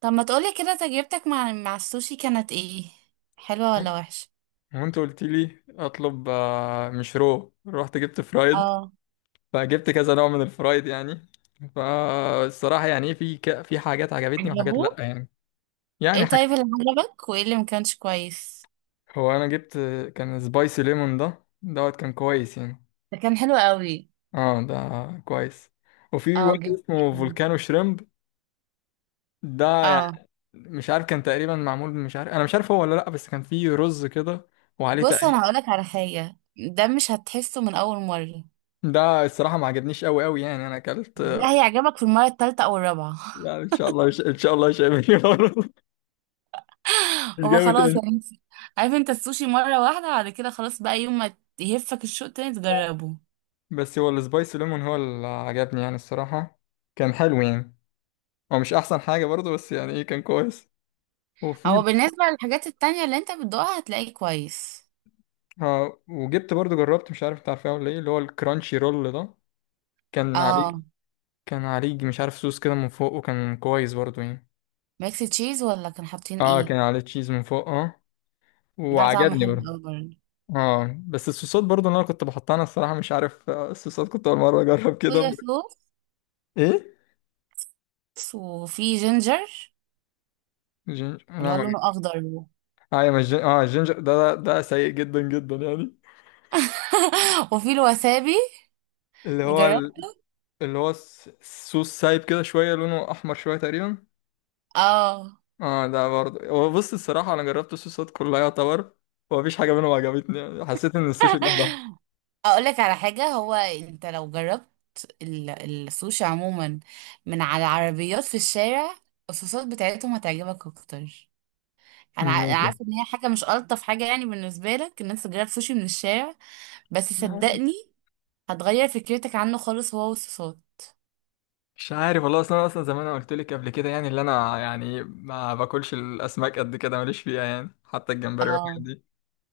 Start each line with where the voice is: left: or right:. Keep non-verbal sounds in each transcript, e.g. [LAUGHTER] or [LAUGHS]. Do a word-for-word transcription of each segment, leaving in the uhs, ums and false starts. right: طب ما تقولي كده تجربتك مع مع السوشي كانت ايه؟ حلوة ولا وحشة؟
left: هو انت قلت لي اطلب آه، مش رو رحت جبت فرايد.
right: اه.
left: فجبت كذا نوع من الفرايد يعني. فالصراحة يعني في ك... في حاجات عجبتني وحاجات لا
right: عجبوك؟
left: يعني. يعني
right: ايه
left: حاجة.
right: طيب اللي عجبك وايه اللي ما كانش كويس؟
left: هو انا جبت كان سبايسي ليمون ده دوت كان كويس يعني.
right: ده كان حلو قوي.
left: اه ده كويس. وفي
right: اه
left: واحد
right: جدا.
left: اسمه فولكانو شريمب ده يعني
right: اه.
left: مش عارف، كان تقريبا معمول، مش عارف، انا مش عارف هو ولا لا، بس كان فيه رز كده وعليه
right: بص انا
left: تقريبا.
right: هقولك على حاجة، ده مش هتحسه من اول مرة.
left: ده الصراحة ما عجبنيش قوي قوي يعني انا اكلت.
right: ده هيعجبك في المرة التالتة او الرابعة.
left: يعني ان شاء الله، ان شاء الله مش هيعمل كده برضه. [LAUGHS]
right: [LAUGHS]
left: مش
right: هو
left: جاي
right: خلاص
left: تاني.
right: يعني انت- عارف انت السوشي مرة واحدة، بعد كده خلاص، بقى يوم ما يهفك الشوق تاني تجربه.
left: بس هو السبايسي ليمون هو اللي عجبني يعني الصراحة، كان حلو يعني. هو مش أحسن حاجة برضه بس يعني إيه، كان كويس. وفي،
right: هو بالنسبة للحاجات التانية اللي انت بتدوقها هتلاقيه كويس.
left: ها، وجبت برضه، جربت مش عارف أنت عارفها ولا إيه، اللي هو الكرانشي رول ده كان عليه،
right: اه.
left: كان عليه مش عارف صوص كده من فوق، وكان كويس برضه يعني.
right: ميكس تشيز ولا كان حاطين
left: اه
right: ايه؟
left: كان عليه تشيز من فوق، اه،
right: ده طعمه
left: وعجبني
right: حلو
left: برضه.
right: قوي برضه.
left: اه، بس الصوصات برضه اللي انا كنت بحطها، انا الصراحه مش عارف، آه، الصوصات كنت اول مره اجرب كده.
right: صويا صوص.
left: ايه
right: وفي جينجر.
left: جينجر؟
right: اللي
left: لا
right: هو
left: ما.
right: لونه اخضر [LAUGHS] و-
left: ايوه، مش جن... اه الجينجر ده ده ده سيء جدا جدا يعني.
right: وفي الوسابي.
left: اللي هو
right: جربت؟
left: ال... اللي هو الس- السوس سايب كده شويه، لونه احمر شويه تقريبا.
right: اه.
left: اه ده برضه، هو بص الصراحه انا جربت الصوصات كلها يعتبر، ومفيش حاجه منهم عجبتني يعني، حسيت ان السوشي لوحده.
right: اقول لك على حاجه، هو انت لو جربت ال- السوشي عموما من على عربيات في الشارع، الصوصات بتاعتهم هتعجبك اكتر. انا ع- أنا
left: ممكن.
right: عارفه ان هي حاجه مش الطف حاجه يعني بالنسبه لك ان انت تجرب سوشي من الشارع، بس صدقني، هتغير فكرتك عنه خالص، هو والصوصات.
left: مش عارف والله، اصلا اصلا زي ما انا قلت لك قبل كده، يعني اللي انا يعني ما باكلش الاسماك قد كده، ماليش فيها يعني، حتى الجمبري
right: اه.
left: والحاجات دي.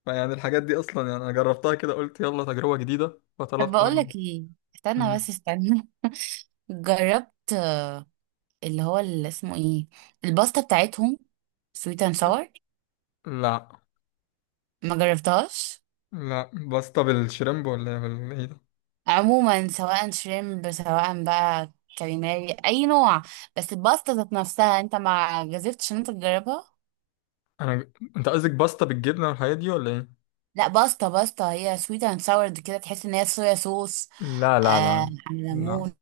left: فيعني الحاجات دي اصلا يعني انا جربتها كده، قلت يلا تجربه جديده،
right: طب
left: فطلبت
right: بقول
left: انا.
right: لك ايه. استنى
left: مم.
right: بس استنى. [LAUGHS] جربت آه، اللي هو اللي اسمه ايه، الباستا بتاعتهم سويت اند ساور؟
left: لا
right: ما جربتهاش؟
left: لا. باستا بالشريمب ولا ايه بال- إيه ده؟
right: عموما سواء شريمب سواء بقى كاليماري اي نوع، بس الباستا ذات نفسها انت ما جازفتش ان انت تجربها.
left: انا ج- انت قصدك باستا بالجبنه والحاجات دي ولا ايه؟
right: لا، باستا باستا هي سويت اند ساور كده، تحس ان هي صويا صوص
left: لا
right: آه
left: لا لا.
right: على
left: لا.
right: ليمون.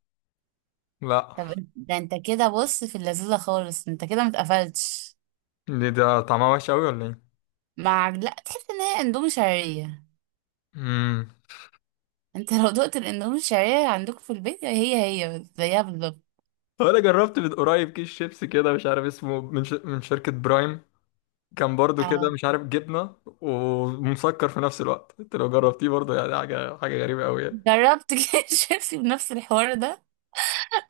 left: لا.
right: طب ده انت كده بص في اللذيذه خالص، انت كده متقفلتش.
left: ليه، ده طعمها وحش قوي ولا ايه؟
right: مع لا تحس ان هي اندومي شعريه.
left: امم.
right: انت لو دقت الاندومي الشعريه عندكم في البيت، هي هي زيها بالظبط.
left: طب انا جربت من قريب كيس شيبسي كده مش عارف اسمه من ش... من شركه برايم، كان برضو كده
right: اه.
left: مش عارف جبنه ومسكر في نفس الوقت، انت لو جربتيه برضو يعني حاجه، حاجه غريبه قوي يعني.
right: جربت كده [LAUGHS] شيبسي بنفس الحوار ده،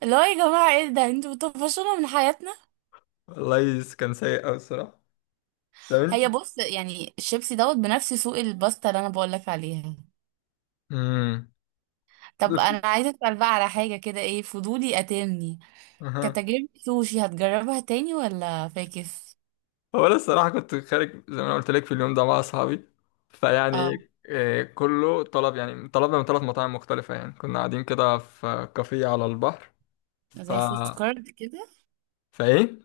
right: اللي هو يا جماعه ايه ده انتوا بتطفشونا من حياتنا.
left: والله كان سيء قوي الصراحه.
right: هي
left: تمام.
right: بص يعني الشيبسي دوت بنفس سوق الباستا اللي انا بقول لك عليها.
left: امم.
right: طب انا عايزه اسال بقى على حاجه كده، ايه فضولي قاتلني.
left: [LAUGHS]
right: كتجربه سوشي هتجربها تاني ولا فاكس؟
left: هو انا الصراحه كنت خارج زي ما انا قلت لك في اليوم ده مع اصحابي،
right: اه.
left: فيعني آه، كله طلب، يعني طلبنا من ثلاث مطاعم مختلفه، يعني كنا قاعدين كده في كافيه على البحر. ف،
right: زي فود كارت كده؟
left: فايه،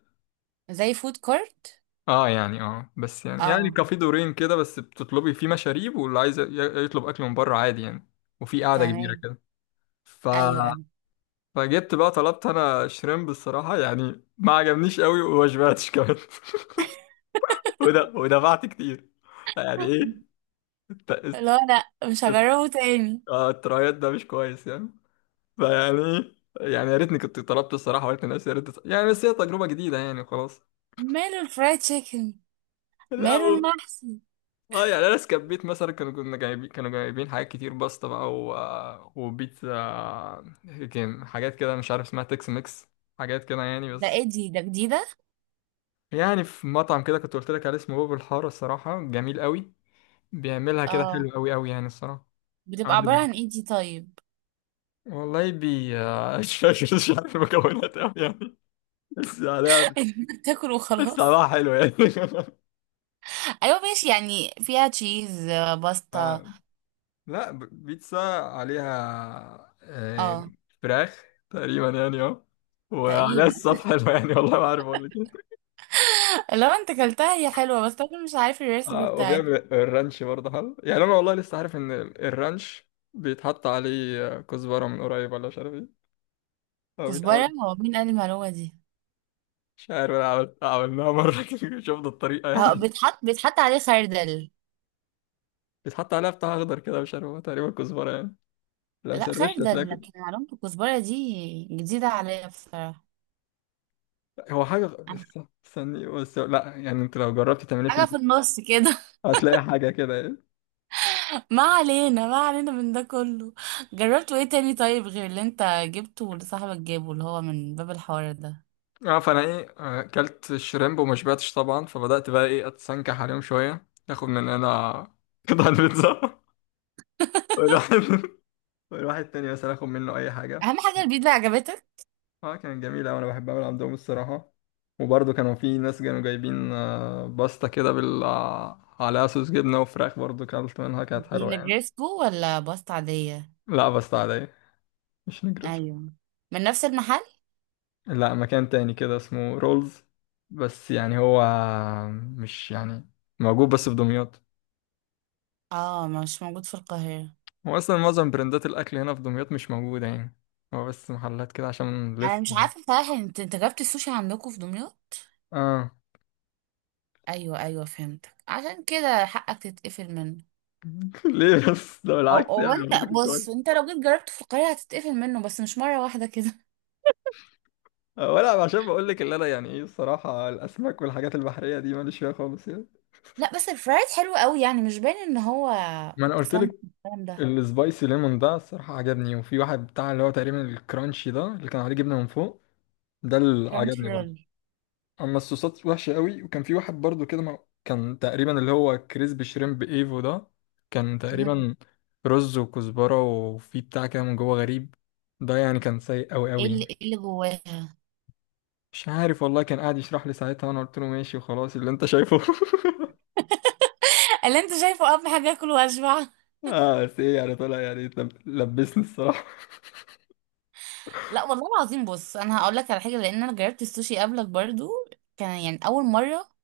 right: زي فود كارت.
left: اه، يعني اه، بس يعني، يعني
right: اه
left: كافيه دورين كده، بس بتطلبي فيه مشاريب، واللي عايز ي- يطلب اكل من بره عادي يعني. وفي قاعده كبيره
right: تمام.
left: كده. ف،
right: ايوه ايوه.
left: فجبت بقى، طلبت انا شريمب الصراحه يعني ما عجبنيش قوي وما شبعتش كمان. [LAUGHS] وده، ودفعت كتير يعني ايه.
right: [LAUGHS] لا لا، مش
left: الت-
right: هجربه تاني.
left: اه الترايات ده مش كويس يعني. فيعني، يعني يا ريتني كنت طلبت الصراحه، وقلت لنفسي يا ريت يعني، بس هي تجربه جديده يعني خلاص.
right: ماله الفرايد تشيكن؟
left: لا
right: ماله
left: و...
right: المحشي؟
left: اه يعني انا سكبيت مثلا، كانوا كنا جايبين كانوا جايبين حاجات كتير، باستا بقى و... وبيتزا. كان حاجات كده مش عارف اسمها تكس ميكس. حاجات كده يعني
right: ده
left: بس.
right: ايه دي؟ ده جديدة؟
left: يعني في مطعم كده كنت قلت لك عليه اسمه باب الحاره، الصراحه جميل قوي، بيعملها كده
right: اه.
left: حلو قوي قوي يعني الصراحه.
right: بتبقى
left: عنده،
right: عبارة عن ايه دي طيب؟
left: والله بي [LAUGHS] مش فاكر، مش عارف المكونات قوي يعني، بس يعني
right: [LAUGHS] إنك تاكل وخلاص.
left: الصراحة حلو يعني. [LAUGHS]
right: ايوه ماشي، يعني فيها تشيز آه، باستا.
left: آه، لا، ب- بيتزا عليها آه،
right: اه.
left: فراخ تقريبا يعني اه. وعليها
right: تقريبا.
left: الصوص حلو يعني، والله ما عارف اقول لك ايه.
right: [LAUGHS] لو انت كلتها هي حلوة، بس انا مش عارف الريسبي
left: آه،
right: بتاعتها.
left: وبيعمل الرانش برضه حلو يعني، انا والله لسه عارف ان ال- الرانش بيتحط عليه آه، كزبره من قريب ولا مش عارف ايه، او بيتعمل
right: كزبرة؟ هو مين قال المعلومة دي؟
left: مش عارف. انا عملت، عملناها مره [LAUGHS] كده، شفنا الطريقه
right: اه،
left: يعني.
right: بيتحط بيتحط عليه خردل.
left: بيتحط عليها بتاع اخضر كده مش عارف، هو تقريبا كزبره يعني. لو
right: لا
left: سرشت
right: خردل،
left: هتلاقي.
right: لكن معلومة الكزبرة دي جديدة عليا بصراحة.
left: هو حاجه، استني بس، لا يعني انت لو جربت تعمليه في،
right: حاجة في النص كده.
left: هتلاقي حاجة كده يعني.
right: ما علينا، ما علينا من ده كله. جربتوا ايه تاني طيب غير اللي انت جبته واللي صاحبك جابه اللي هو من باب الحوار ده؟
left: اه فانا ايه، آه، اكلت الشريمب وما شبعتش طبعا، فبدات بقى ايه، اتسنكح عليهم شويه، اخد من هنا. [LAUGHS] قطع البيتزا، والواحد، والواحد تاني [LAUGHS] مثلا اخد منه اي حاجه.
right: اهم حاجة البيتزا عجبتك.
left: اه كانت جميله، وانا بحب اعمل عندهم الصراحه. وبرضه كانوا في ناس كانوا جايبين آه، باستا كده بال آه، عليها صوص جبنه وفراخ، برضه كلت منها كانت
right: دي
left: حلوه يعني.
right: نجرسكو ولا باستا عادية؟
left: لا باستا عاديه. مش نجرس.
right: ايوه. من نفس المحل؟
left: لا مكان تاني كده اسمه رولز، بس يعني هو، مش يعني، موجود بس في دمياط.
right: اه مش موجود في القاهرة؟
left: هو اصلا معظم براندات الاكل هنا في دمياط مش موجوده يعني، هو بس محلات كده عشان
right: انا
left: لسه.
right: مش عارفة صراحة، انت انت جبت السوشي عندكم في دمياط؟
left: اه.
right: ايوه ايوه فهمتك، عشان كده حقك تتقفل منه.
left: [LAUGHS] ليه بس؟ ده
right: او
left: بالعكس يعني
right: او انت
left: المفروض يكون كويس.
right: بص، انت لو جيت جربته في القاهرة هتتقفل منه، بس مش مرة واحدة كده.
left: آه، ولا عشان بقول لك اللي انا يعني ايه الصراحه الاسماك والحاجات البحريه دي ماليش فيها خالص يعني.
right: لا بس الفرايد حلو قوي يعني مش باين ان هو
left: ما انا قلت لك،
right: سمك الكلام ده.
left: السبايسي ليمون ده الصراحه عجبني، وفي واحد بتاع اللي هو تقريبا الكرانشي ده اللي كان عليه جبنه من فوق، ده اللي
right: فرنش
left: عجبني برضه.
right: رول.
left: اما الصوصات وحشه قوي. وكان في واحد برضو كده ما... كان تقريبا اللي هو كريسبي شريمب ايفو ده، كان
right: مم.
left: تقريبا رز وكزبره وفي بتاع كده من جوه غريب، ده يعني كان سيء قوي
right: ايه
left: قوي
right: اللي ايه اللي جواها؟ [LAUGHS]
left: مش عارف والله، كان قاعد يشرح لي ساعتها وانا قلت له ماشي وخلاص اللي انت شايفه. [LAUGHS]
right: اللي انت شايفه اهم حاجه، اكل واشبع.
left: اه بس ايه، يعني طلع يعني لب- لبسني الصراحه.
right: لا والله العظيم، بص انا هقول لك على حاجه، لان انا جربت السوشي قبلك برضو، كان يعني اول مره،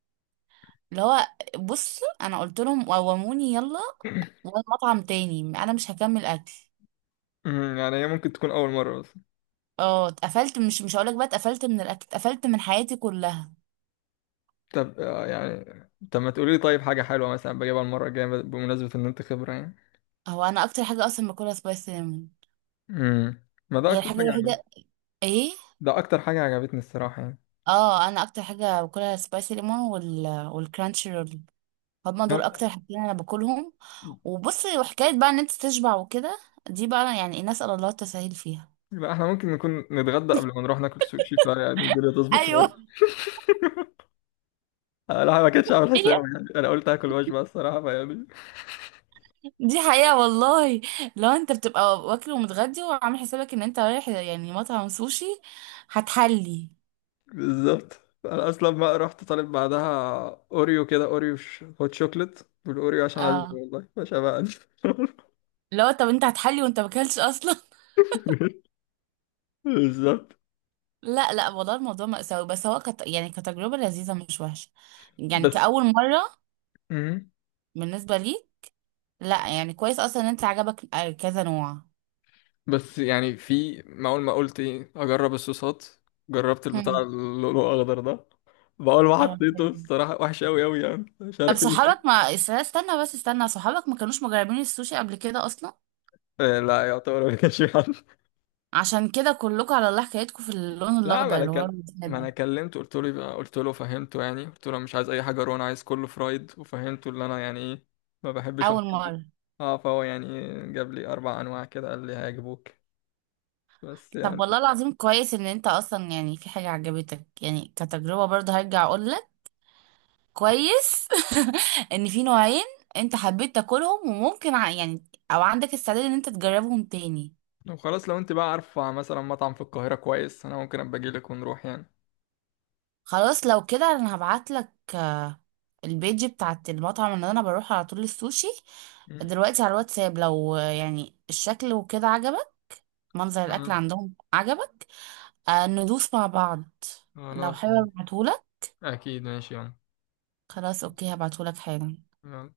right: اللي هو بص انا قلت لهم قوموني يلا،
left: [LAUGHS]
right: والمطعم تاني انا مش هكمل اكل.
left: أمم، يعني هي ممكن تكون اول مره بس.
right: اه اتقفلت، مش مش هقول لك بقى اتقفلت من الاكل، اتقفلت من حياتي كلها.
left: طب آه، يعني، طب ما تقولي لي طيب حاجه حلوه مثلا بجيبها المره الجايه بمناسبه ان انت خبره يعني.
right: هو انا اكتر حاجه اصلا باكلها سبايس سينامون.
left: امم، ما ده
right: هي
left: اكتر
right: الحاجه
left: حاجه،
right: الوحيده. ايه.
left: ده اكتر حاجه عجبتني الصراحه يعني.
right: اه انا اكتر حاجه باكلها سبايسي ليمون، وال والكرانشي رول. هما دول
left: نعم.
right: اكتر حاجتين انا باكلهم. وبصي، وحكايه بقى ان انت تشبع وكده، دي بقى يعني الناس على الله التسهيل فيها.
left: يبقى احنا ممكن نكون نتغدى قبل ما نروح ناكل سوشي، فيعني الدنيا تظبط
right: ايوه.
left: شويه.
right: [LAUGHS]
left: انا ما كنتش عامل حساب يعني، انا قلت هاكل وجبه الصراحه فيعني.
right: دي حقيقه والله. لو انت بتبقى واكل ومتغدي وعامل حسابك ان انت رايح يعني مطعم سوشي، هتحلي.
left: [LAUGHS] بالظبط. انا اصلا ما رحت طالب بعدها اوريو كده، اوريو ش- هوت شوكليت. والاوريو عشان اشبع
right: اه.
left: والله مش هبقى.
right: لو طب انت هتحلي وانت ماكلتش اصلا. [LAUGHS]
left: [LAUGHS] بالظبط.
right: لا لا والله الموضوع مأساوي، بس هو كت... يعني كتجربه لذيذه مش وحشه، يعني
left: بس
right: كأول مره
left: مهم.
right: بالنسبه لي. لا يعني كويس اصلا ان انت عجبك آه، كذا نوع.
left: بس يعني في ما اول ما قلت ايه اجرب الصوصات، جربت البتاع
right: هم.
left: اللؤلؤ الاخضر ده، بقول ما
right: يا رب
left: حطيته
right: حلو.
left: الصراحه، وحش قوي قوي يعني مش
right: طب
left: عارف ايه.
right: صحابك ما است- استنى بس استنى، صحابك ما كانوش مجربين السوشي قبل كده اصلا؟
left: إيه، لا يعتبر ما كانش في حد.
right: عشان كده كلكم على الله حكايتكم في اللون
left: لا، ما
right: الاخضر
left: انا
right: اللي هو
left: كل... ما انا
right: الوسابي.
left: كلمته، قلت له يبقى، قلت له فهمته يعني، قلت له أنا مش عايز اي حاجه، رون عايز كله فرايد، وفهمته اللي انا يعني ايه، ما بحبش
right: اول
left: الحاجات دي.
right: مره.
left: اه فهو يعني جاب لي اربع انواع كده، قال لي هيعجبوك بس
right: طب والله
left: يعني.
right: العظيم كويس ان انت اصلا يعني في حاجه عجبتك، يعني كتجربه برضه هرجع اقول لك كويس، [LAUGHS] ان في نوعين انت حبيت تاكلهم، وممكن ع- يعني او عندك استعداد ان انت تجربهم تاني.
left: لو خلاص، لو انت بقى عارفه مثلا مطعم في القاهره كويس، انا ممكن ابقى اجي لك ونروح يعني.
right: خلاص لو كده انا هبعتلك آه، البيج بتاعت المطعم اللي انا بروح على طول السوشي
left: مم.
right: دلوقتي على الواتساب. لو آه، يعني الشكل وكده عجبك، منظر الاكل
left: تمام.
right: عندهم عجبك، آه، ندوس مع بعض. لو
left: خلاص مم.
right: حابب ابعتهولك.
left: اكيد ماشي يلا.
right: خلاص اوكي، هبعتهولك حالا.
left: يلا.